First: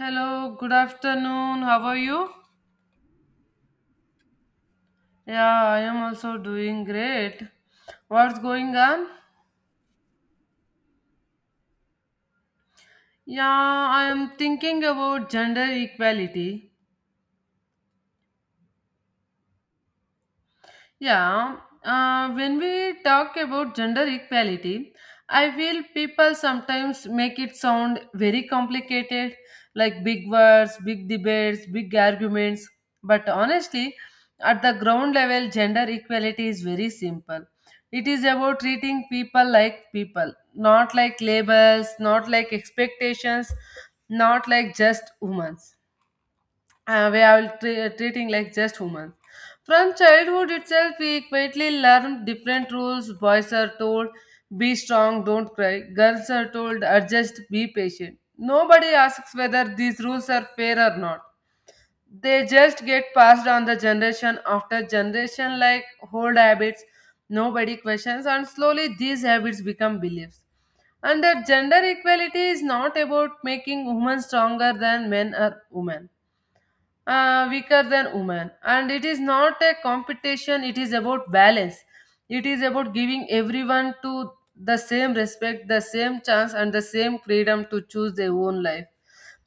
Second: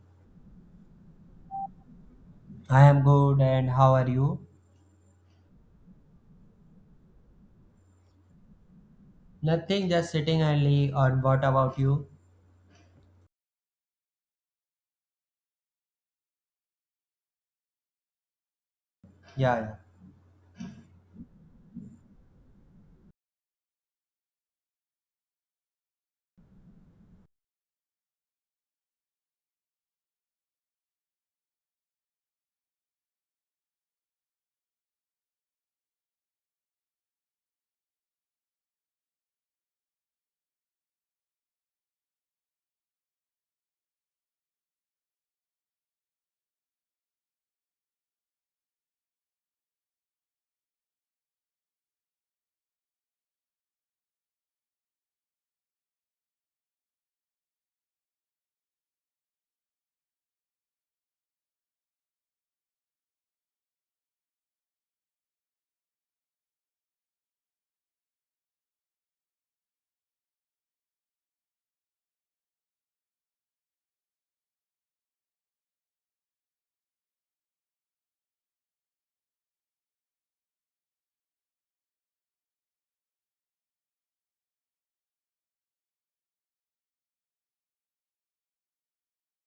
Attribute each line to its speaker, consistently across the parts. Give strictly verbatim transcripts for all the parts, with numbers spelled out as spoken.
Speaker 1: Hello, good afternoon. How are you?
Speaker 2: I am good, and how are you?
Speaker 1: Yeah, I am also doing great. What's going on?
Speaker 2: Nothing, just sitting idly. And what about you?
Speaker 1: Yeah, I am thinking about gender equality.
Speaker 2: Yeah, yeah.
Speaker 1: Yeah, uh, when we talk about gender equality, I feel people sometimes make it sound very complicated, like big words, big debates, big arguments. But honestly, at the ground level, gender equality is very simple. It is about treating people like people, not like labels, not like expectations, not like just women uh, where I will tre- treating like just humans. From childhood itself, we quietly learn different rules. Boys are told, be strong, don't cry. Girls are told, adjust, be patient. Nobody asks whether these rules are fair or not. They just get passed on the generation after generation like old habits. Nobody questions, and slowly these habits become beliefs. And that gender equality is not about making women stronger than men or women uh, weaker than women, and it is not a competition. It is about balance. It is about giving everyone to the same respect, the same chance, and the same freedom to choose their own life.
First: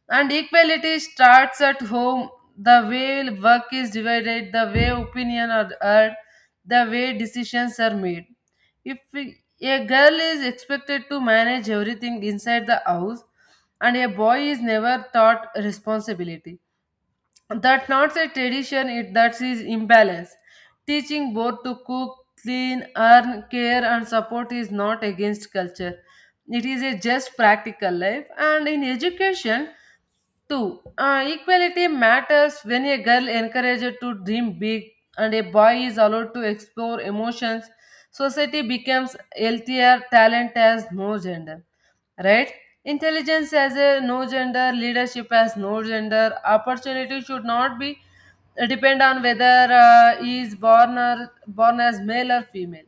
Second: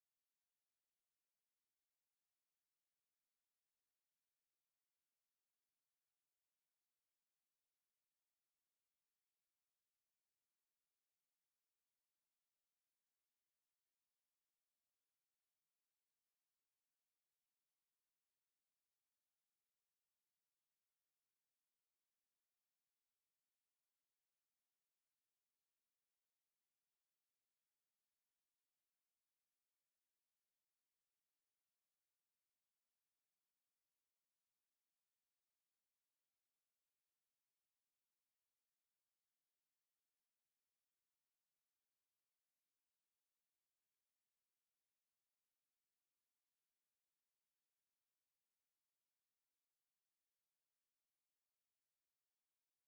Speaker 1: And equality starts at home, the way work is divided, the way opinion are heard, the way decisions are made. If we- A girl is expected to manage everything inside the house and a boy is never taught responsibility. That's not a tradition, it that is imbalance. Teaching both to cook, clean, earn, care, and support is not against culture. It is a just practical life, and in education too. Uh, equality matters when a girl encouraged to dream big and a boy is allowed to explore emotions. Society becomes healthier, talent has no gender, right? Intelligence has a no gender, leadership has no gender, opportunity should not be uh, depend on whether uh, he is born or born as male or female.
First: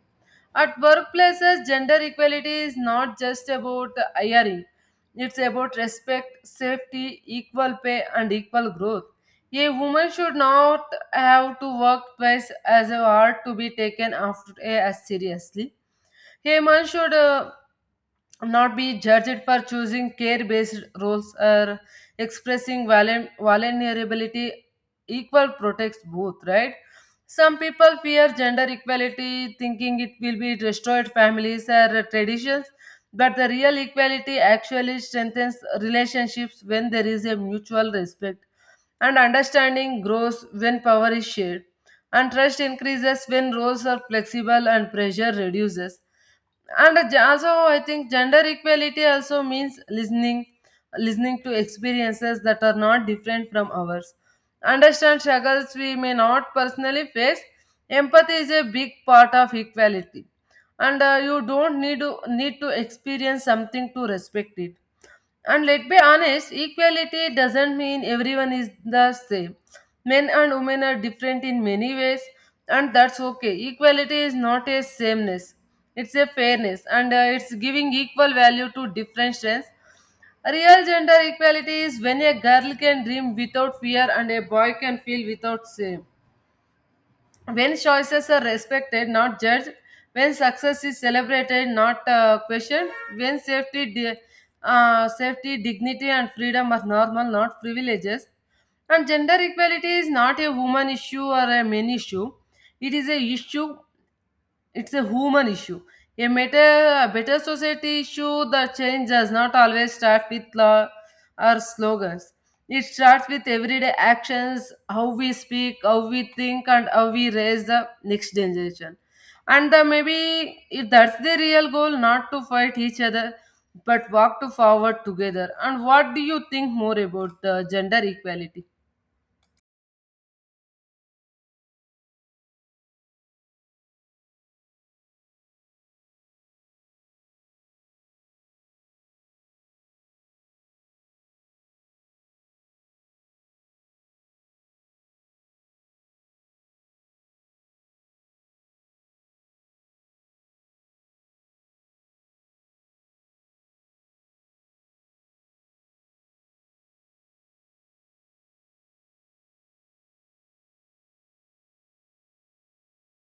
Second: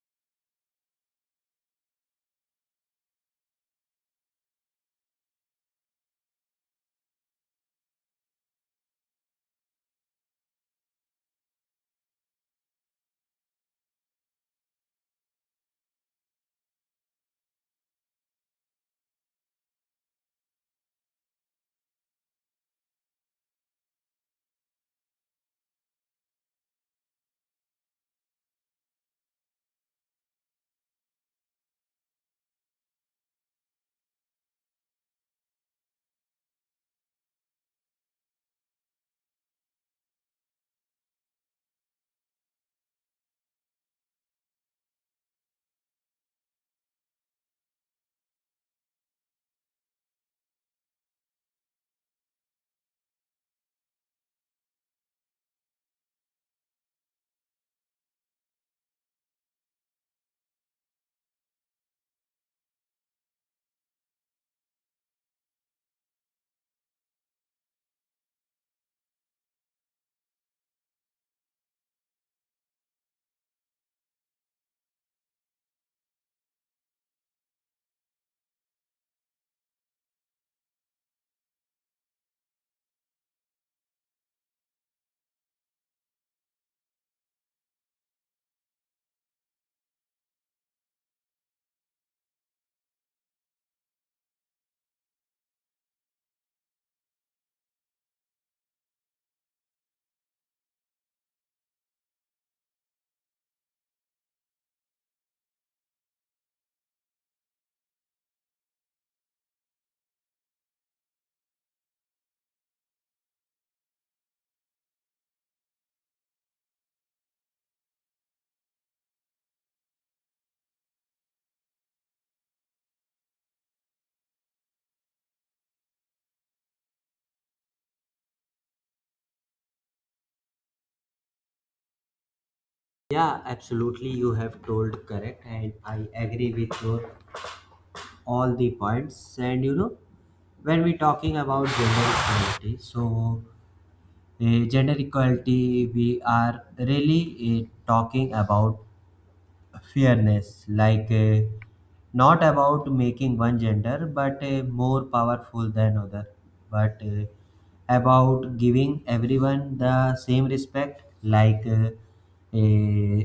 Speaker 1: At workplaces, gender equality is not just about hiring, it's about respect, safety, equal pay, and equal growth. A woman should not have to work twice as hard to be taken after as seriously. A man should uh, not be judged for choosing care based roles or expressing valen- vulnerability. Equal protects both right. Some people fear gender equality thinking it will be destroyed families or traditions, but the real equality actually strengthens relationships when there is a mutual respect, and understanding grows when power is shared, and trust increases when roles are flexible and pressure reduces. And uh, also, I think gender equality also means listening, listening to experiences that are not different from ours, understand struggles we may not personally face. Empathy is a big part of equality, and uh, you don't need to need to experience something to respect it. And let's be honest, equality doesn't mean everyone is the same. Men and women are different in many ways, and that's okay. Equality is not a sameness, it's a fairness, and uh, it's giving equal value to different strengths. Real gender equality is when a girl can dream without fear and a boy can feel without shame, when choices are respected not judged, when success is celebrated not uh, questioned, when safety di- uh, safety, dignity, and freedom are normal not privileges. And gender equality is not a woman issue or a men issue, it is a issue, it's a human issue. A better, a better society issue. The change does not always start with law or slogans. It starts with everyday actions, how we speak, how we think, and how we raise the next generation. And uh, maybe if that's the real goal, not to fight each other, but walk to forward together. And what do you think more about the gender equality?
Speaker 2: Yeah, absolutely. You have told correct, and I agree with your all the points. And you know, when we talking about gender equality, so uh, gender equality, we are really uh, talking about fairness like uh, not about making one gender but uh, more powerful than other but uh, about giving everyone the same respect like uh, uh,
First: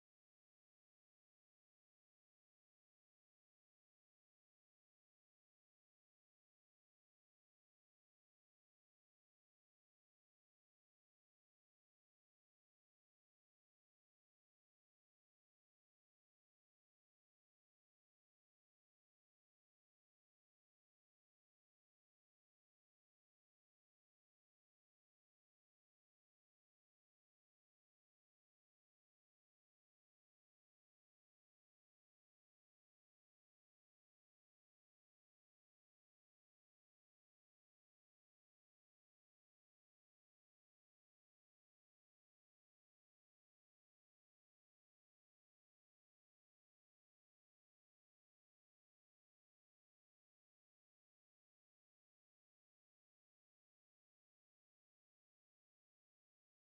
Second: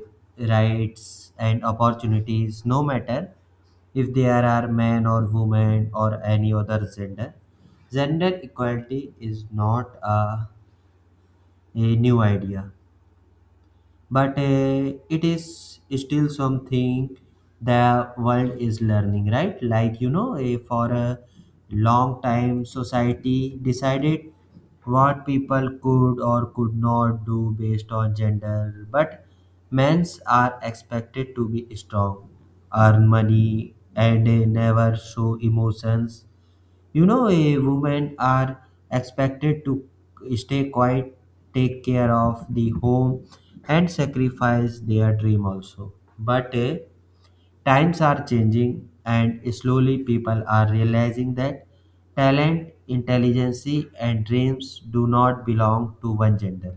Speaker 2: rights and opportunities no matter if there are men or women or any other gender. Gender equality is not a, a new idea but uh, it is still something the world is learning, right? Like you know eh, for a long time society decided what people could or could not do based on gender, but men's are expected to be strong, earn money, and eh, never show emotions. You know, a women are expected to stay quiet, take care of the home, and sacrifice their dream also. But eh, times are changing, and slowly people are realizing that talent, intelligence, and dreams do not belong to one gender.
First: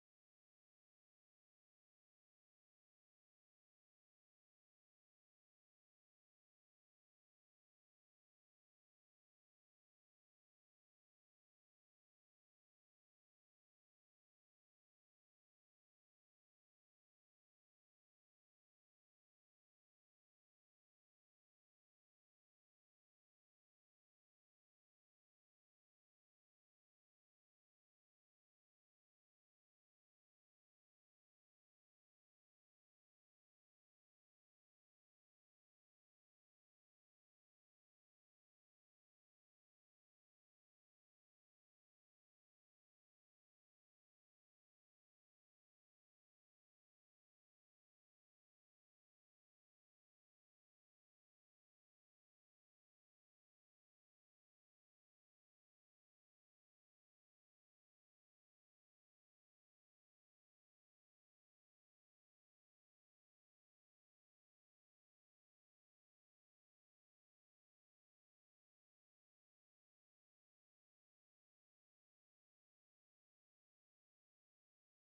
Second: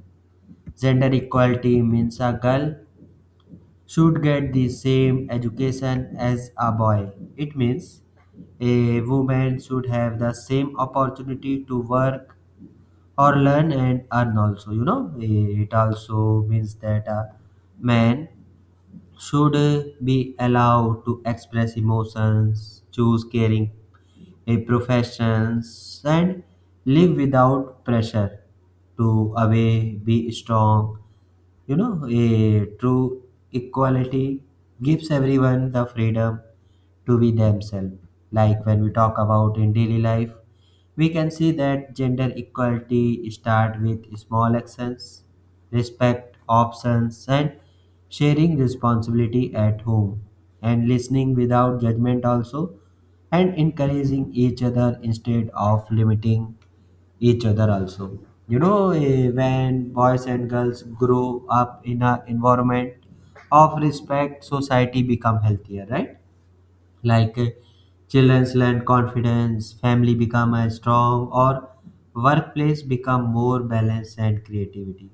Speaker 2: Gender equality means a girl should get the same education as a boy. It means a woman should have the same opportunity to work or learn and earn also. You know, it also means that a man should be allowed to express emotions, choose caring a professions, and live without pressure to away be strong. You know, a true equality gives everyone the freedom to be themselves. Like, when we talk about in daily life, we can see that gender equality start with small actions, respect options, and sharing responsibility at home, and listening without judgment also, and encouraging each other instead of limiting each other also. You know eh, when boys and girls grow up in an environment of respect, society become healthier, right? Like uh, children learn confidence, family become uh, strong, or workplace become more balanced and creativity.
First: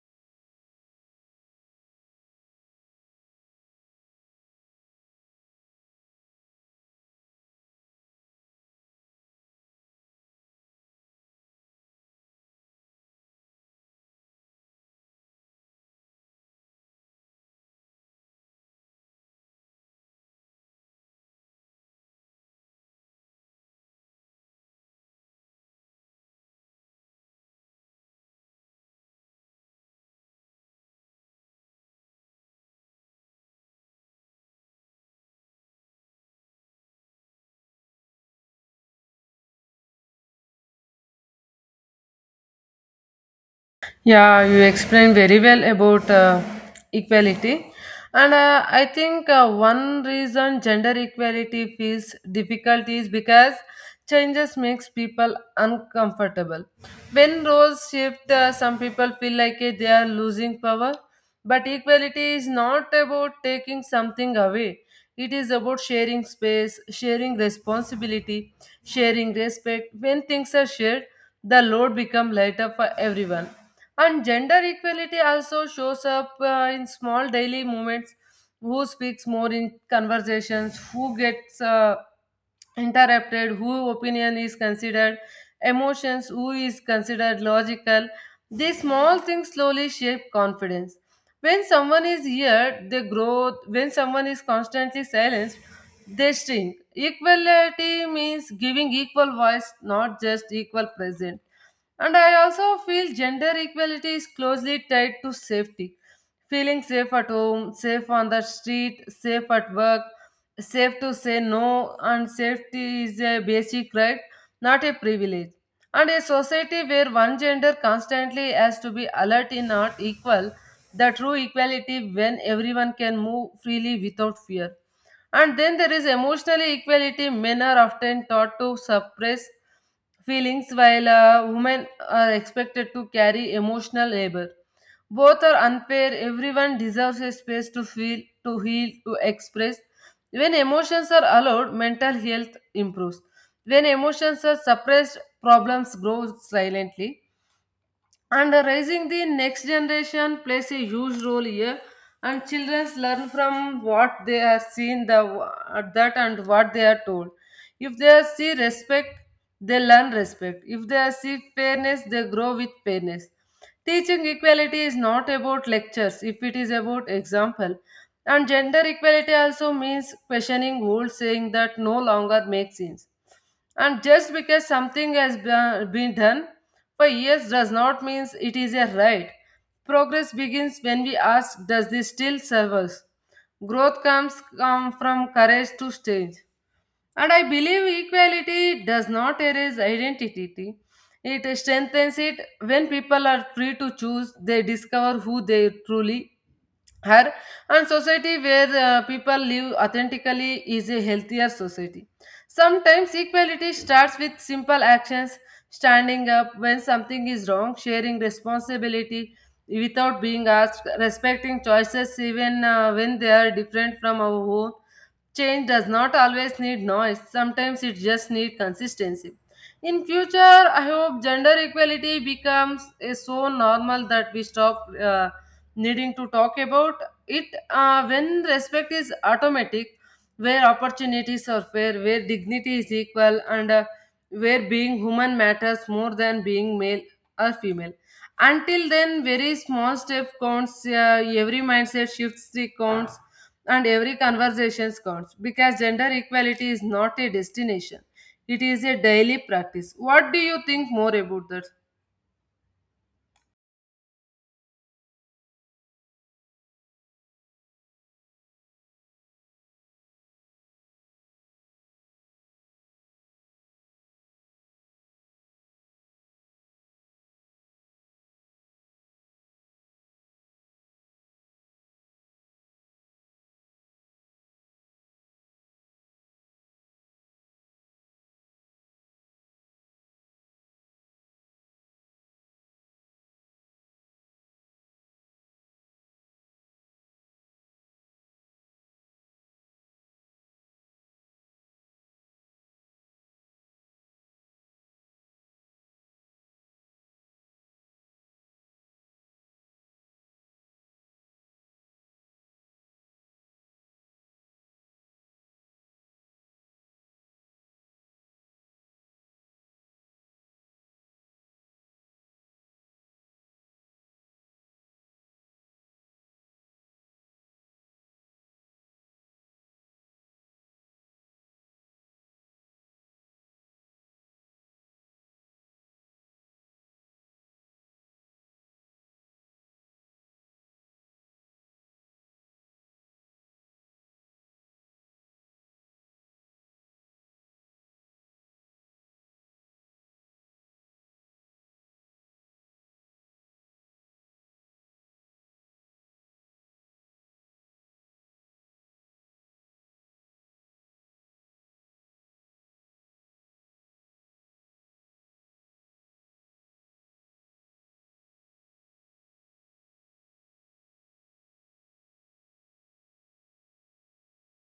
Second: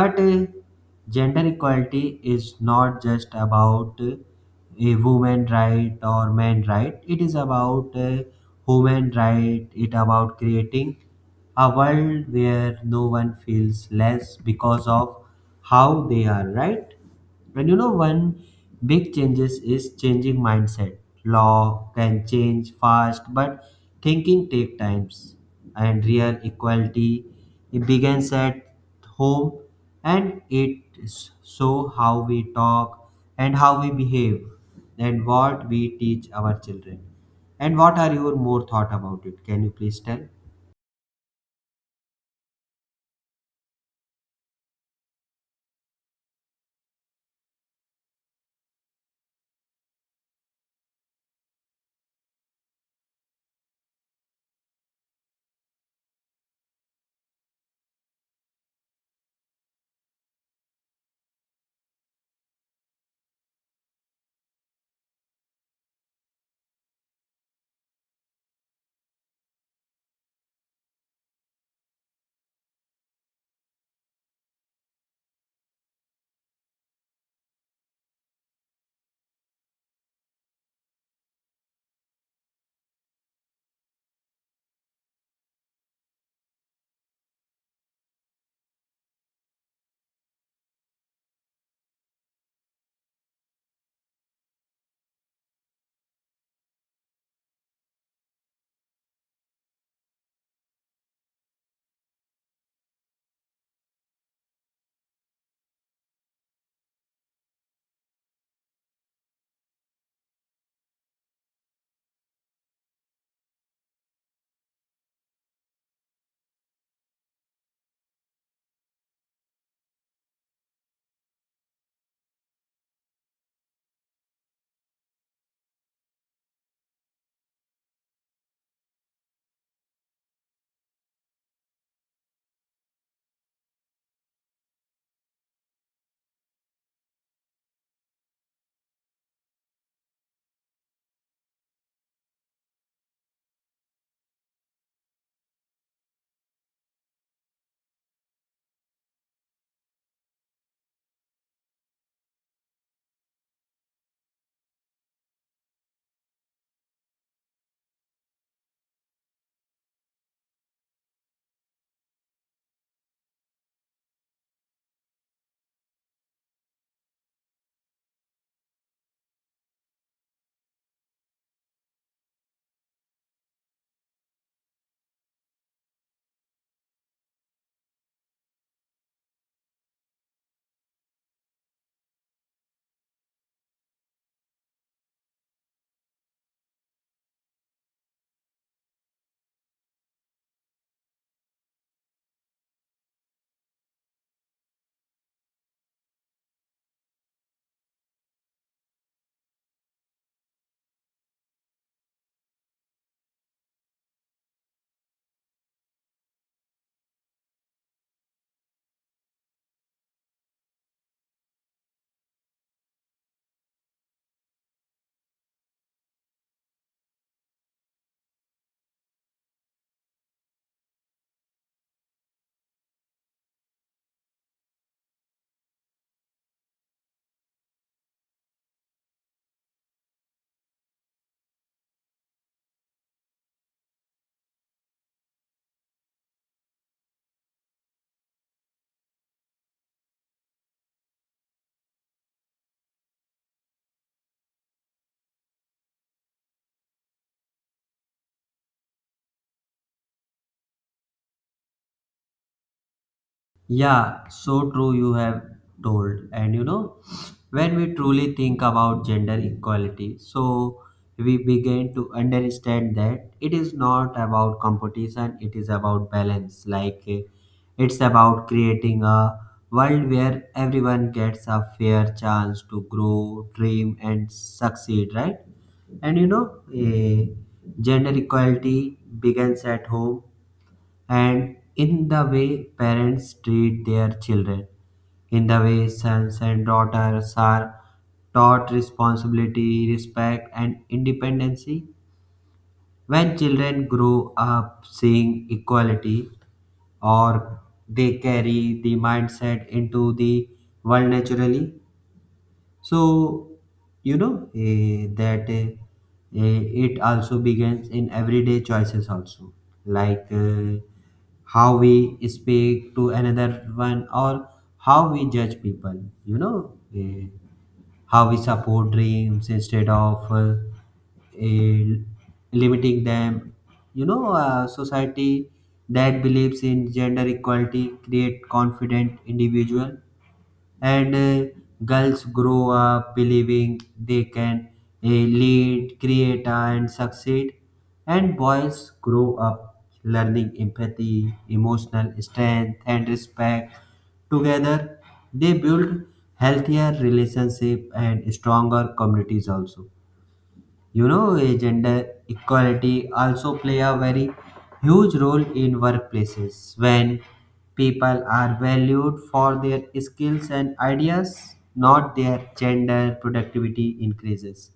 Speaker 2: But uh, gender equality is not just about uh, a woman right or man right, it is about a human right. It about creating a world where no one feels less because of how they are, right? And you know, one big changes is changing mindset. Law can change fast, but thinking take times. And real equality, it begins at home, and it is so how we talk and how we behave, and what we teach our children. And what are your more thought about it? Can you please tell?
Speaker 1: Yeah, you explained very well about uh, equality. And uh, I think uh, one reason gender equality feels difficult is because changes makes people uncomfortable. When roles shift, uh, some people feel like uh, they are losing power. But equality is not about taking something away. It is about sharing space, sharing responsibility, sharing respect. When things are shared, the load become lighter for everyone. And gender equality also shows up uh, in small daily moments, who speaks more in conversations, who gets uh, interrupted, who opinion is considered emotions, who is considered logical. These small things slowly shape confidence. When someone is here, they grow. When someone is constantly silenced, they shrink. Equality means giving equal voice, not just equal present. And I also feel gender equality is closely tied to safety. Feeling safe at home, safe on the street, safe at work, safe to say no, and safety is a basic right, not a privilege. And a society where one gender constantly has to be alert is not equal, the true equality when everyone can move freely without fear. And then there is emotional equality. Men are often taught to suppress feelings while uh, women are expected to carry emotional labor. Both are unfair. Everyone deserves a space to feel, to heal, to express. When emotions are allowed, mental health improves. When emotions are suppressed, problems grow silently. And uh, raising the next generation plays a huge role here. And children learn from what they have seen, the uh, that and what they are told. If they see respect, they learn respect. If they see fairness, they grow with fairness. Teaching equality is not about lectures, if it is about example. And gender equality also means questioning old saying that no longer makes sense, and just because something has be- been done for years does not mean it is a right. Progress begins when we ask, does this still serve us? Growth comes come from courage to change. And I believe equality does not erase identity. It strengthens it. When people are free to choose, they discover who they truly her. And society where uh, people live authentically is a healthier society. Sometimes equality starts with simple actions, standing up when something is wrong, sharing responsibility without being asked, respecting choices even uh, when they are different from our own. Change does not always need noise, sometimes it just needs consistency. In future, I hope gender equality becomes a so normal that we stop uh, needing to talk about it. Uh, when respect is automatic, where opportunities are fair, where dignity is equal, and uh, where being human matters more than being male or female. Until then, very small step counts, uh, every mindset shifts the counts, and every conversation counts, because gender equality is not a destination, it is a daily practice. What do you think more about that?
Speaker 2: Yeah, so true you have told. And you know, when we truly think about gender equality, so we begin to understand that it is not about competition, it is about balance. Like eh, it's about creating a world where everyone gets a fair chance to grow, dream, and succeed, right? And you know, eh, gender equality begins at home and in the way parents treat their children, in the way sons and daughters are taught responsibility, respect, and independency. When children grow up seeing equality, or they carry the mindset into the world naturally. So, you know, eh, that eh, eh, it also begins in everyday choices, also. Like eh, how we speak to another one, or how we judge people, you know, eh, how we support dreams instead of uh, eh, limiting them. You know, a society that believes in gender equality create confident individual. And uh, girls grow up believing they can uh, lead, create, and succeed, and boys grow up learning empathy, emotional strength, and respect. Together, they build healthier relationship and stronger communities also. You know eh, gender equality also play a very huge role in workplaces. When people are valued for their skills and ideas not their gender, productivity increases,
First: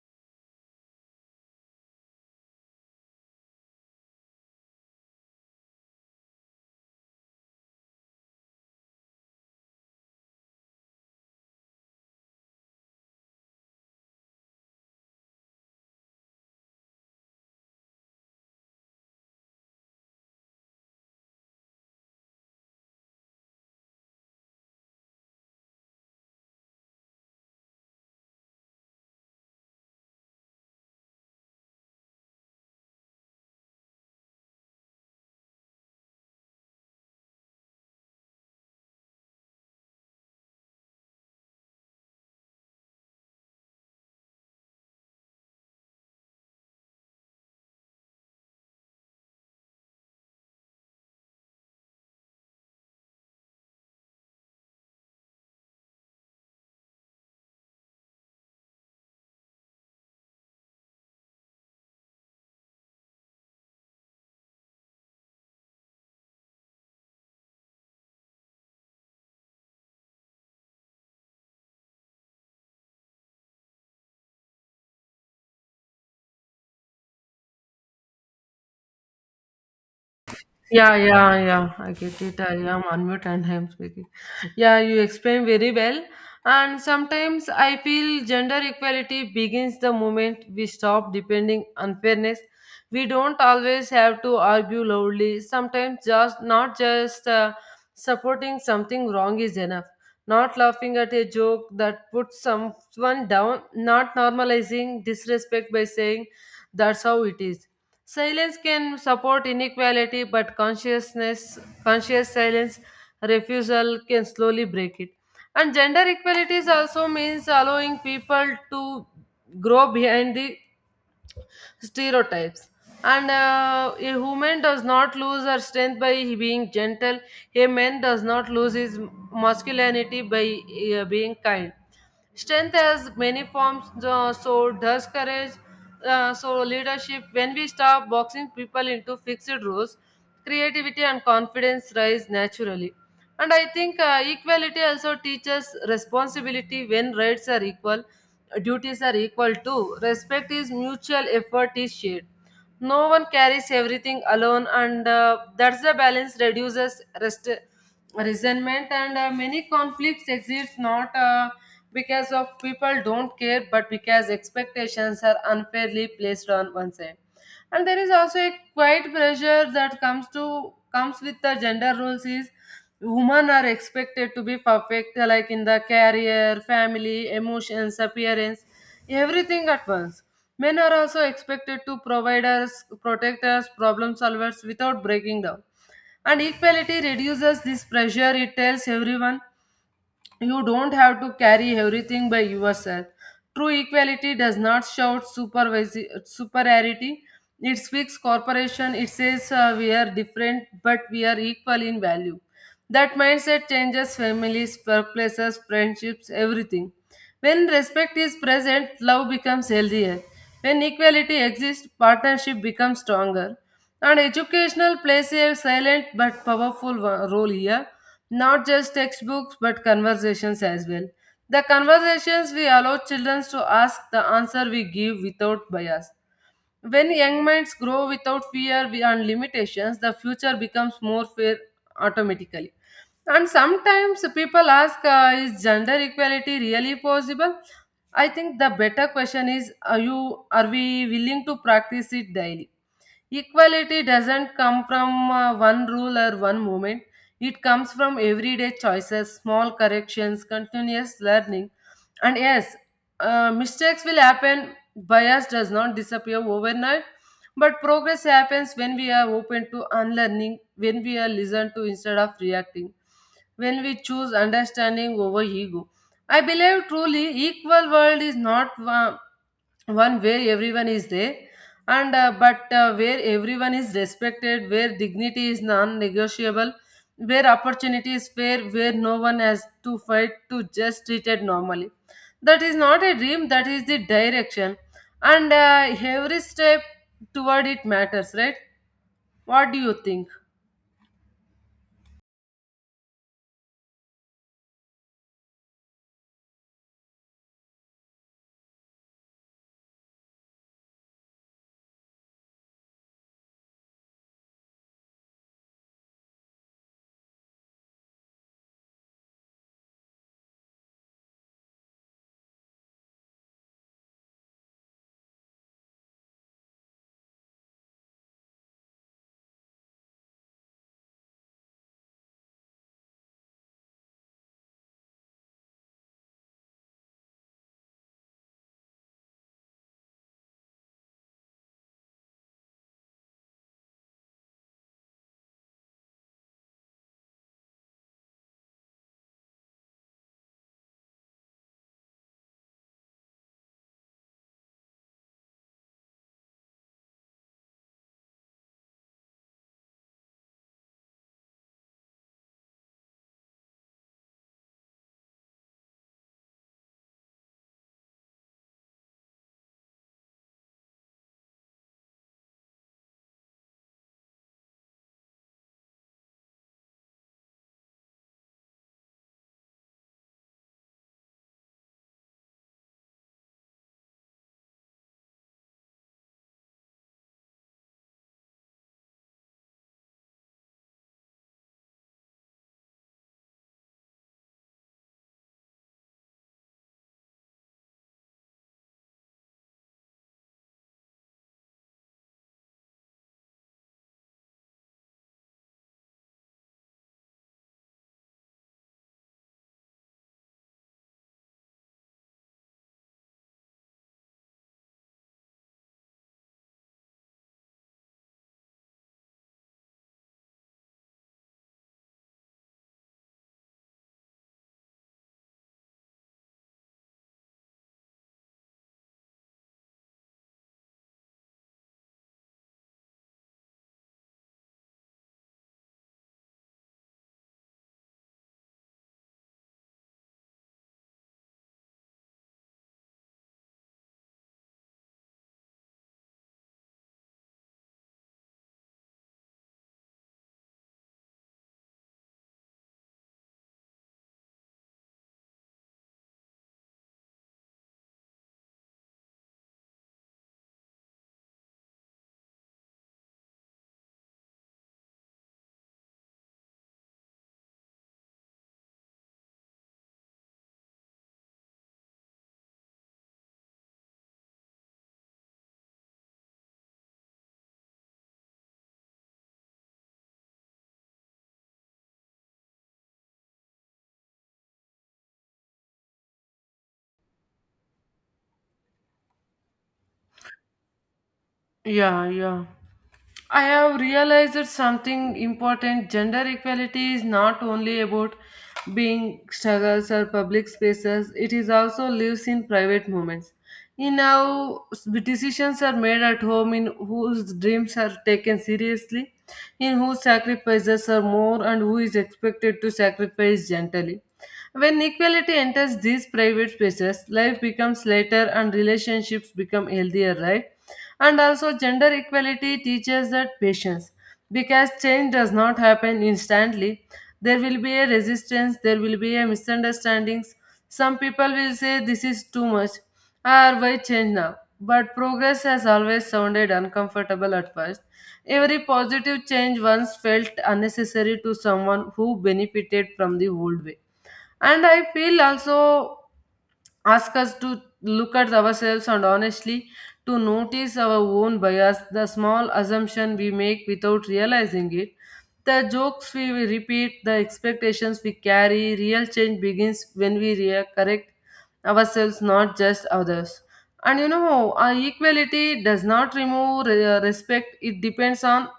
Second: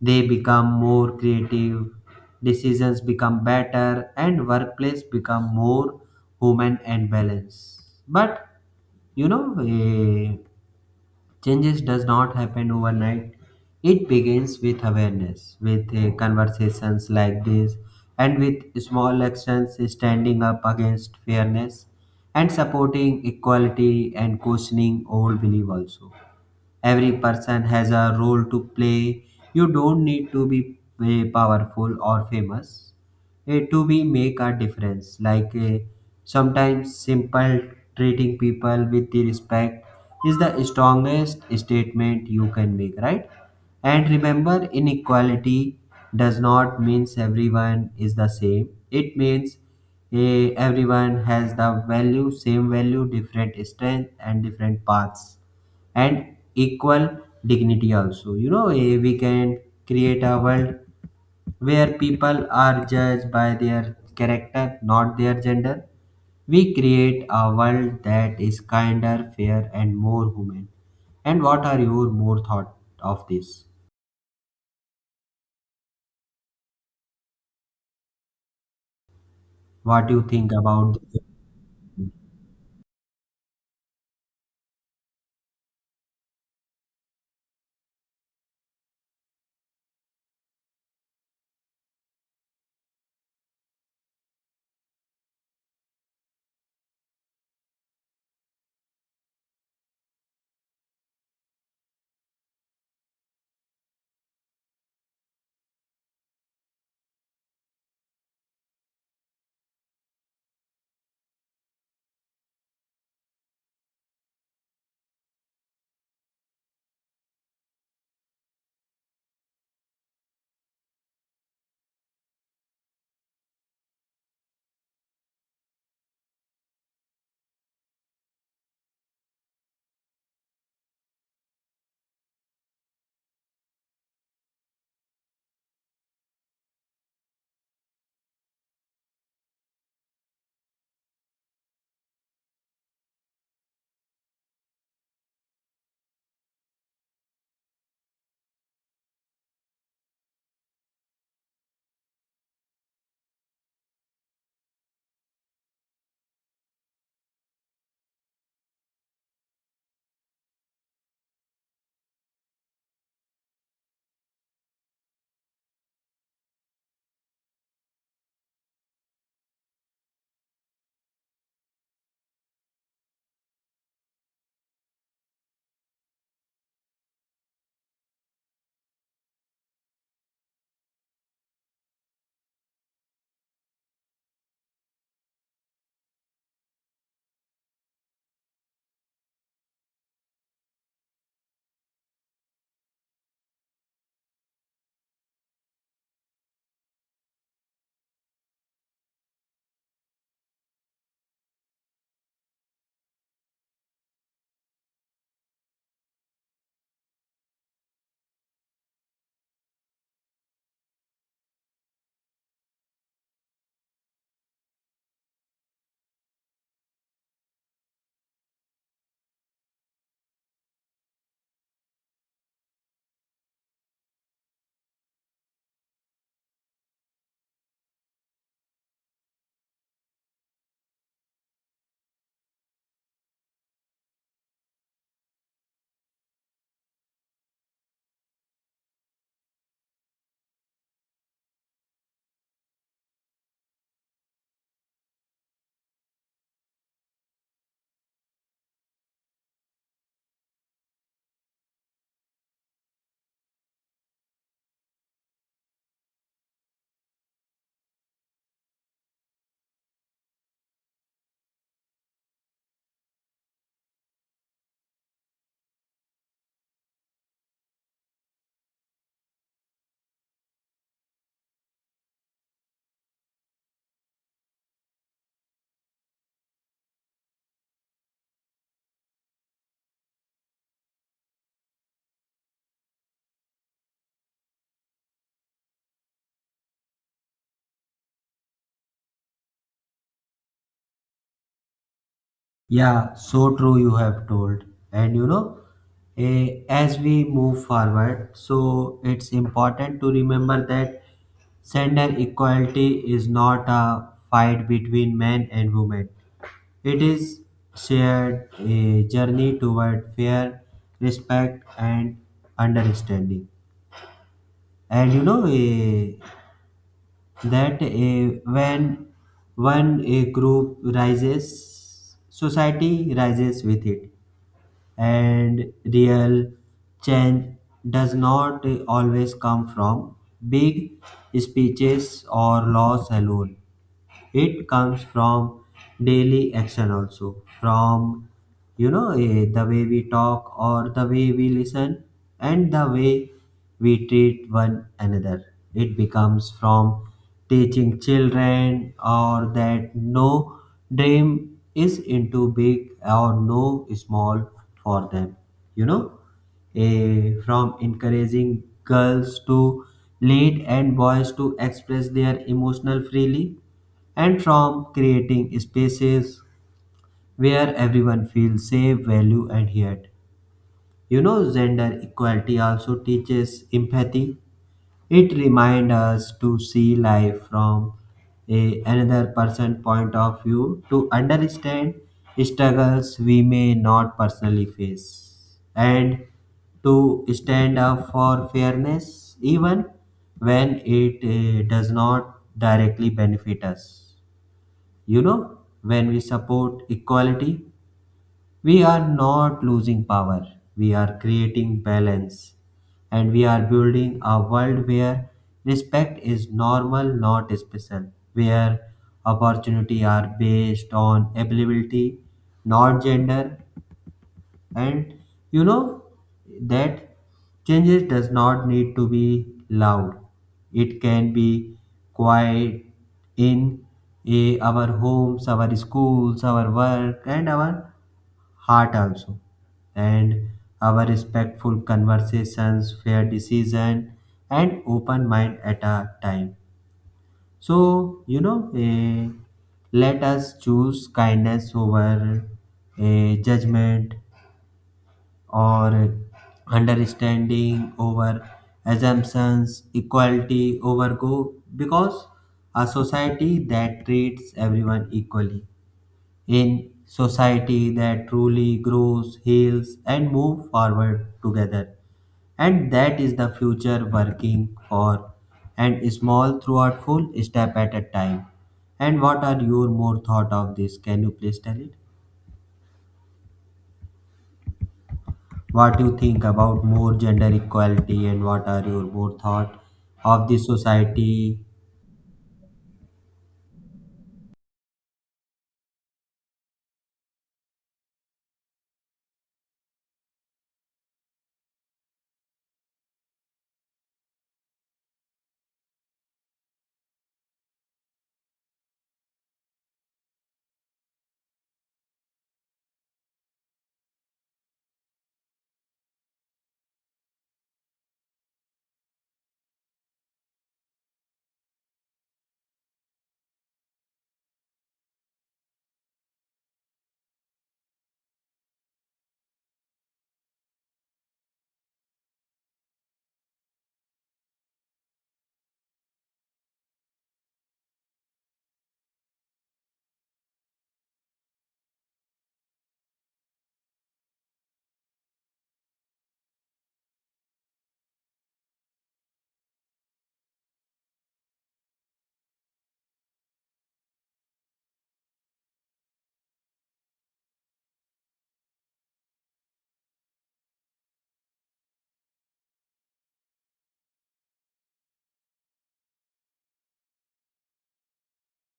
Speaker 2: they become more creative, decisions become better, and workplace become more human and balanced. But you know eh, changes does not happen overnight. It begins with awareness, with eh, conversations like this, and with small actions, standing up against fairness and supporting equality and questioning old belief also. Every person has a role to play. You don't need to be eh, powerful or famous eh, to be make a difference. Like eh, sometimes simple treating people with the respect is the strongest statement you can make, right? And remember, inequality does not means everyone is the same. It means eh, everyone has the value, same value, different strength, and different paths and equal dignity also. You know eh, we can create a world where people are judged by their character not their gender, we create a world that is kinder, fair, and more human. And what are your more thought of this, what do you think
Speaker 1: Yeah,
Speaker 2: about?
Speaker 1: yeah, yeah. I get it. I am unmute and I am speaking. Yeah, you explain very well. And sometimes I feel gender equality begins the moment we stop depending on fairness. We don't always have to argue loudly. Sometimes just not just uh, supporting something wrong is enough. Not laughing at a joke that puts someone down. Not normalizing disrespect by saying that's how it is. Silence can support inequality, but consciousness, conscious silence, refusal can slowly break it. And gender equality also means allowing people to grow behind the stereotypes. And uh, a woman does not lose her strength by being gentle. A man does not lose his masculinity by uh, being kind. Strength has many forms, uh, so does courage, uh, so leadership. When we stop boxing people into fixed roles, creativity and confidence rise naturally. And I think uh, equality also teaches responsibility. When rights are equal, duties are equal too. Respect is mutual, effort is shared. No one carries everything alone, and uh, that's the balance reduces rest- resentment. And uh, many conflicts exist not uh, because of people don't care, but because expectations are unfairly placed on one side. And there is also a quiet pressure that comes to comes with the gender roles is women are expected to be perfect, like in the career, family, emotions, appearance, everything at once. Men are also expected to provide us, protect us, problem solvers without breaking down. And equality reduces this pressure, it tells everyone, you don't have to carry everything by yourself. True equality does not shout supervisi- superiority. It speaks corporation. It says uh, we are different, but we are equal in value. That mindset changes families, workplaces, friendships, everything. When respect is present, love becomes healthier. When equality exists, partnership becomes stronger. And educational plays a silent but powerful wo- role here, not just textbooks but conversations as well. The conversations we allow children to ask, the answer we give without bias. When young minds grow without fear wi- and limitations, the future becomes more fair automatically. And sometimes people ask, uh, is gender equality really possible? I think the better question is, are you are we willing to practice it daily? Equality doesn't come from uh, one rule or one moment. It comes from everyday choices, small corrections, continuous learning. And yes, uh, mistakes will happen. Bias does not disappear overnight. But progress happens when we are open to unlearning, when we are listened to instead of reacting, when we choose understanding over ego. I believe truly equal world is not one one where everyone is there and uh, but uh, where everyone is respected, where dignity is non-negotiable, where opportunity is fair, where no one has to fight to just treated normally. That is not a dream, that is the direction, and uh, every step toward it matters, right? What do you think?
Speaker 2: Yeah, so true you have told. And you know, eh, as we move forward, so it's important to remember that gender equality is not a fight between men and women. It is shared a journey toward fair respect and understanding. And you know eh, that eh, when one a group rises, society rises with it. And real change does not always come from big speeches or laws alone, it comes from daily action also. From you know eh, the way we talk or the way we listen and the way we treat one another. It becomes from teaching children or that no dream is into big or no small for them. You know eh, from encouraging girls to lead and boys to express their emotional freely, and from creating spaces where everyone feels safe, valued, and heard. You know, gender equality also teaches empathy. It reminds us to see life from a, another person's point of view, to understand struggles we may not personally face, and to stand up for fairness even when it eh, does not directly benefit us. You know, when we support equality, we are not losing power, we are creating balance, and we are building a world where respect is normal, not special, where opportunity are based on ability, not gender. And you know that changes does not need to be loud. It can be quiet in eh, our homes, our schools, our work, and our heart also. And our respectful conversations, fair decision, and open mind at a time. So you know, eh, let us choose kindness over eh, judgment, or understanding over assumptions, equality over go, because a society that treats everyone equally, in society that truly grows, heals, and move forward together. And that is the future working for, and small throughout full step at a time. And what are your more thought of this? Can you please tell it? What you think about more gender equality, and what are your more thought of the society?
Speaker 1: Yeah, yeah. I have realized that something important: gender equality is not only about being struggles or public spaces, it is also lives in private moments. In how s- decisions are made at home, in whose dreams are taken seriously, in whose sacrifices are more, and who is expected to sacrifice gently. When equality enters these private spaces, life becomes lighter and relationships become healthier, right? And also, gender equality teaches that patience, because change does not happen instantly. There will be a resistance, there will be a misunderstandings. Some people will say this is too much, or why change now? But progress has always sounded uncomfortable at first. Every positive change once felt unnecessary to someone who benefited from the old way. And I feel also ask us to look at ourselves and honestly to notice our own bias, the small assumption we make without realizing it, the jokes we will repeat, the expectations we carry. Real change begins when we re- correct ourselves, not just others. And you know, uh, equality does not remove re- respect. It depends on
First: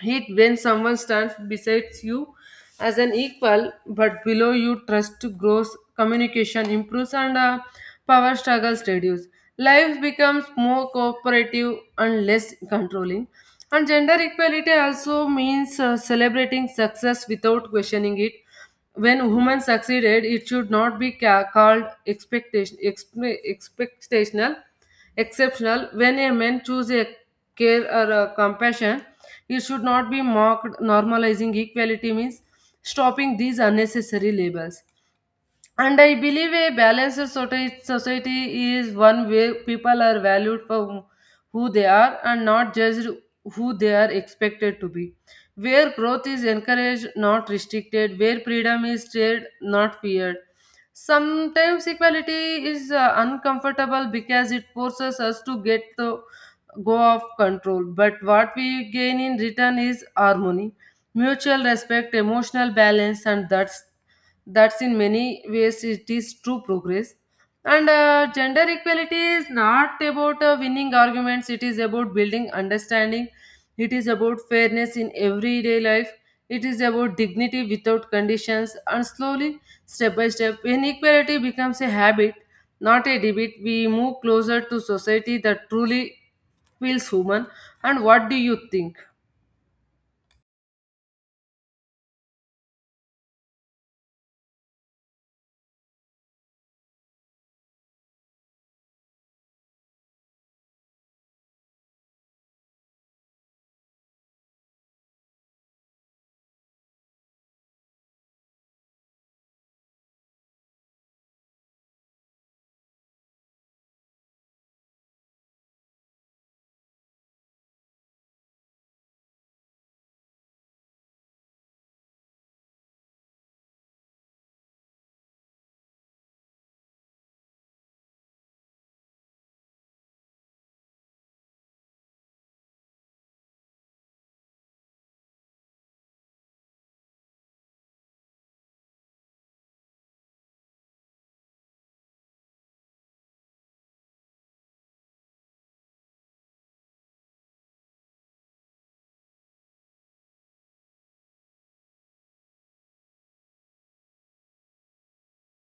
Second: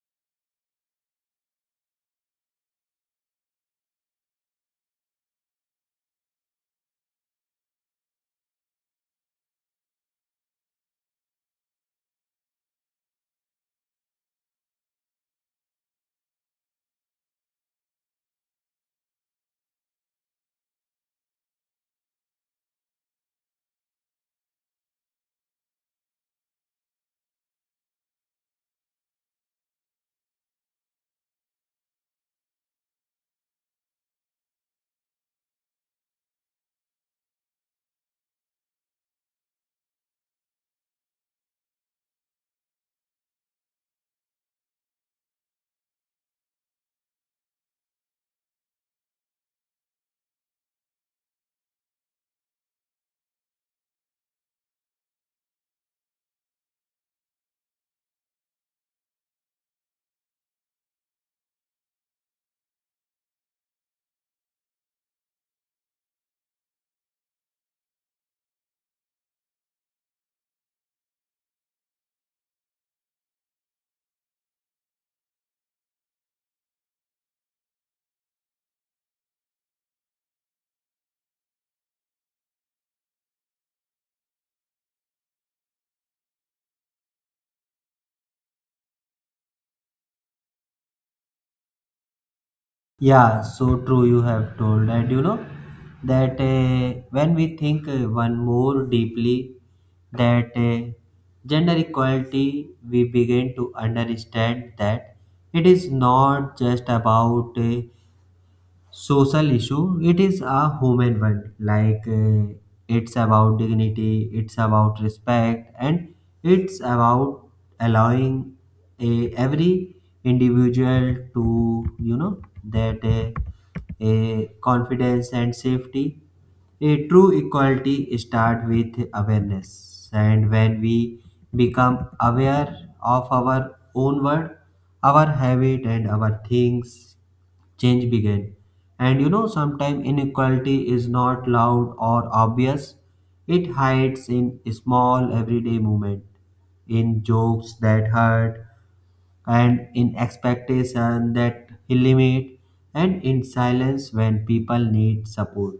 Speaker 1: Heat when someone stands beside you as an equal, but below you trust grows, communication improves, and uh, power struggles reduce. Life becomes more cooperative and less controlling. And gender equality also means uh, celebrating success without questioning it. When women succeeded, it should not be ca- called expectation, expe- expectational, exceptional. When a man chooses a care or a compassion, it should not be mocked. Normalizing equality means stopping these unnecessary labels. And I believe a balanced soci- society is one where people are valued for who they are and not judged who they are expected to be. Where growth is encouraged, not restricted. Where freedom is shared, not feared. Sometimes equality is uh, uncomfortable because it forces us to get the go of control. But what we gain in return is harmony, mutual respect, emotional balance, and that's that's in many ways it is true progress. And uh, gender equality is not about uh, winning arguments, it is about building understanding, it is about fairness in everyday life, it is about dignity without conditions. And slowly, step by step, when equality becomes a habit, not a debate, we move closer to society that truly feels human. And what do you think?
Speaker 2: Yeah, so true you have told. And you know that uh, when we think uh, one more deeply that uh, gender equality, we begin to understand that it is not just about uh, social issue, it is a human one. Like uh, it's about dignity, it's about respect, and it's about allowing a, every individual to, you know, that uh, a confidence and safety. A true equality start with awareness, and when we become aware of our own world, our habit, and our things, change began. And you know, sometimes inequality is not loud or obvious, it hides in small everyday movement, in jokes that hurt, and in expectation that limit, and in silence when people need support.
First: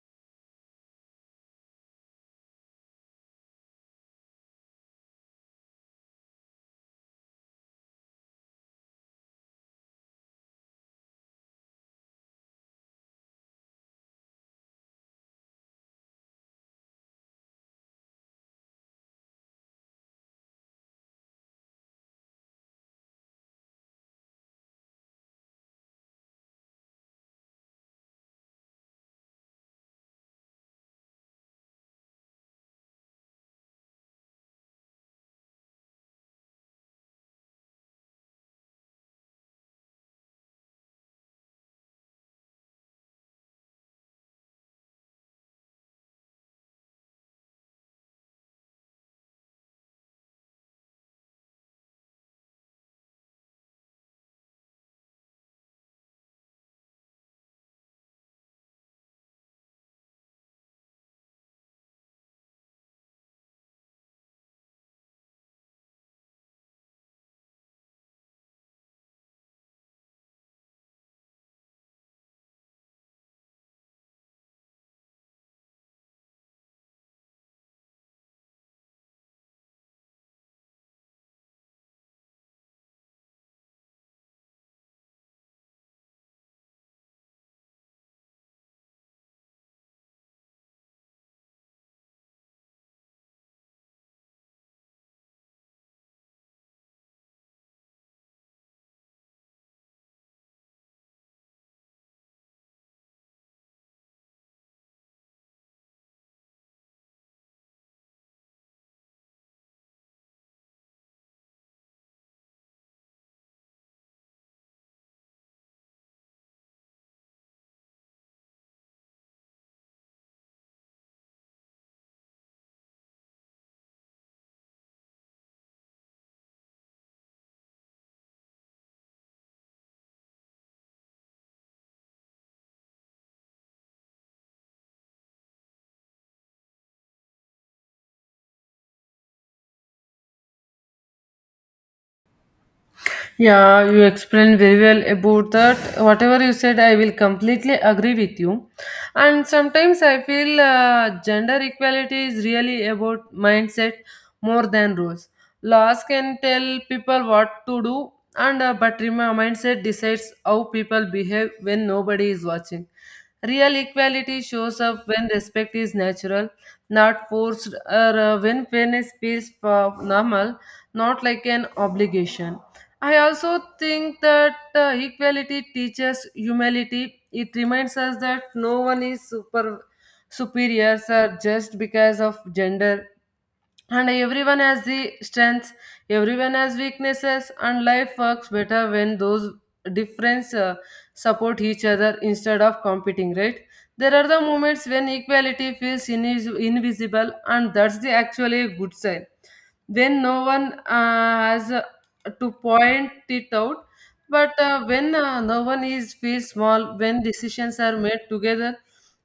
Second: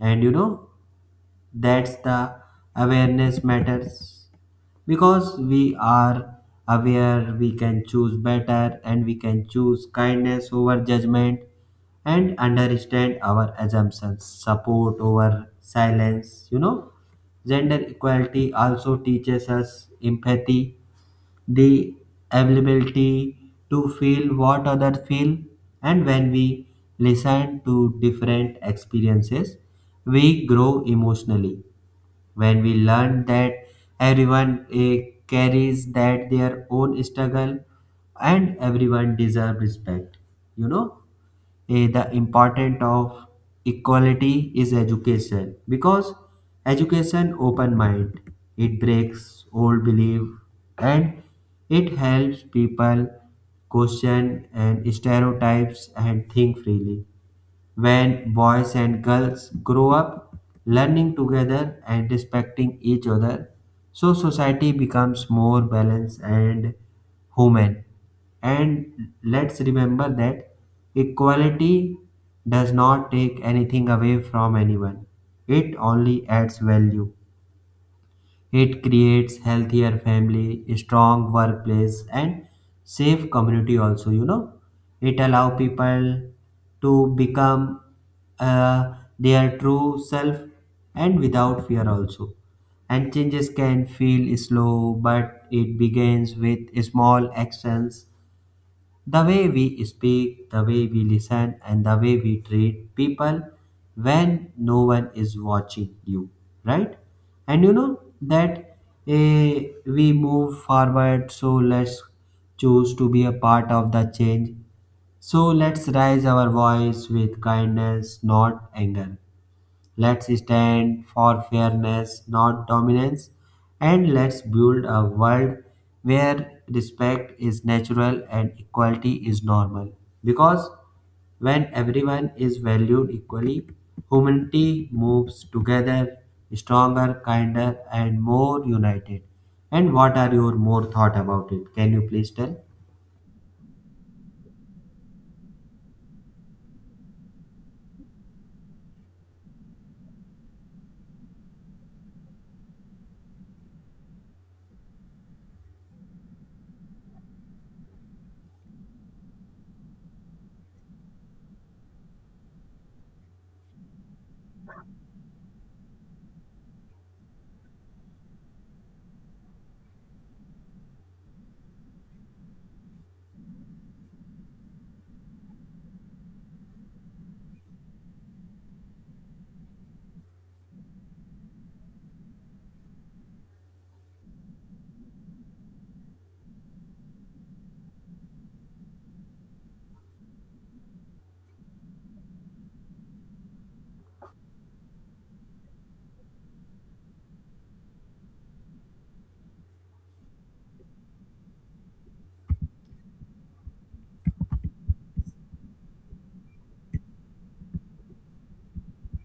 Speaker 2: And you know, that's the awareness matters because we are aware, we can choose better, and we can choose kindness over judgment, and understand our assumptions, support over silence. You know, gender equality also teaches us empathy, the ability to feel what others feel. And when we listen to different experiences, we grow emotionally, when we learn that everyone eh, carries that their own struggle and everyone deserve respect. You know eh, the important of equality is education because education open mind, it breaks old belief, and it helps people question and stereotypes and think freely. When boys and girls grow up learning together and respecting each other, so society becomes more balanced and human. And let's remember that equality does not take anything away from anyone, it only adds value. It creates healthier family, strong workplace, and safe community also, you know. It allow people to become uh, their true self and without fear also. And changes can feel slow, but it begins with small actions, the way we speak, the way we listen, and the way we treat people when no one is watching you, right? And you know that eh, we move forward, so let's choose to be a part of the change. So let's raise our voice with kindness, not anger. Let's stand for fairness, not dominance, and let's build a world where respect is natural and equality is normal. Because when everyone is valued equally, humanity moves together stronger, kinder, and more united. And what are your more thought about it? Can you please tell?
Speaker 1: Yeah, you explained very well about that. Whatever you said, I will completely agree with you. And sometimes I feel uh, gender equality is really about mindset more than rules. Laws can tell people what to do, and uh, but rem- mindset decides how people behave when nobody is watching. Real equality shows up when respect is natural, not forced, or uh, when fairness feels uh, normal, not like an obligation. I also think that uh, equality teaches humility. It reminds us that no one is super superior sir, just because of gender. And everyone has the strengths, everyone has weaknesses, and life works better when those differences uh, support each other instead of competing, right? There are the moments when equality feels invis- invisible, and that's the actually a good sign, when no one uh, has uh, to point it out, but uh, when uh, no one is feels small, when decisions are made together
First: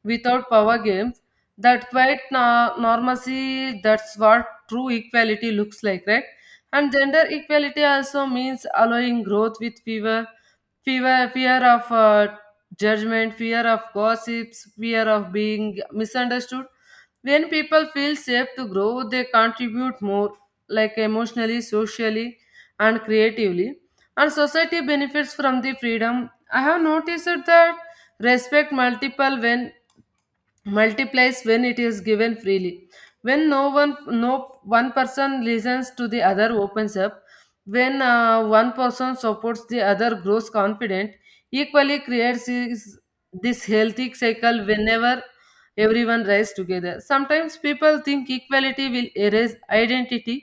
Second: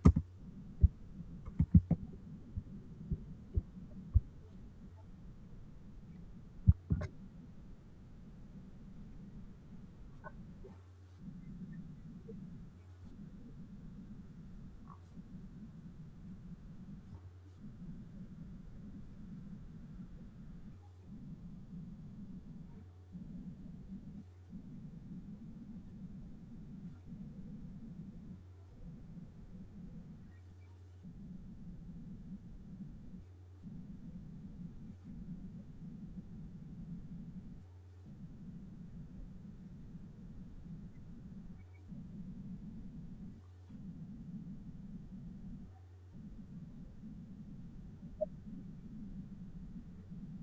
Speaker 1: without power games, that quite na- normalcy, that's what true equality looks like, right? And gender equality also means allowing growth with fever fear fear of uh, judgment, fear of gossips, fear of being misunderstood. When people feel safe to grow, they contribute more, like emotionally, socially, and creatively, and society benefits from the freedom. I have noticed that respect multiple when multiplies when it is given freely, when no one no one person listens to the other opens up, when uh, one person supports the other grows confident. Equally creates is- this healthy cycle whenever everyone rises together. Sometimes people think equality will erase identity,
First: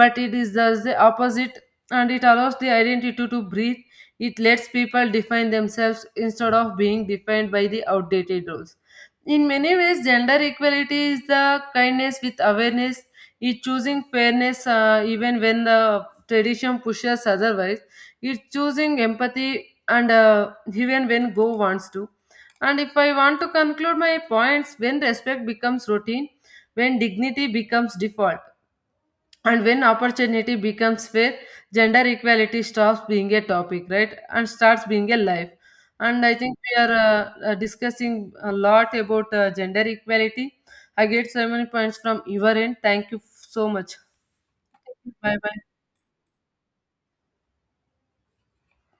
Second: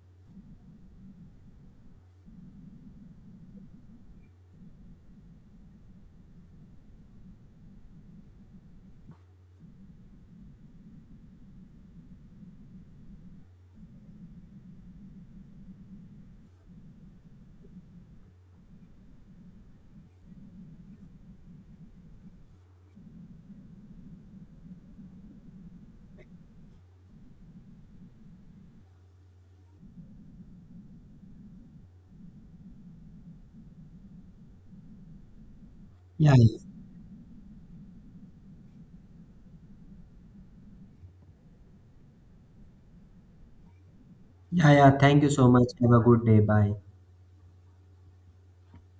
Speaker 1: but it is just the opposite, and it allows the identity to breathe. It lets people define themselves instead of being defined by the outdated rules. In many ways, gender equality is the kindness with awareness, it choosing fairness uh, even when the tradition pushes otherwise, it choosing empathy and uh, even when go wants to. And if I want to conclude my points, when respect becomes routine, when dignity becomes default, and when opportunity becomes fair, gender equality stops being a topic, right, and starts being a life. And
Speaker 2: Yeah,
Speaker 1: I think
Speaker 2: yeah,
Speaker 1: we are uh, uh, discussing a lot about uh, gender equality. I get so many points from your end, thank you so much.
Speaker 2: yeah. yeah. Thank you
Speaker 1: Bye
Speaker 2: so
Speaker 1: bye.
Speaker 2: much. Have a good day. Bye.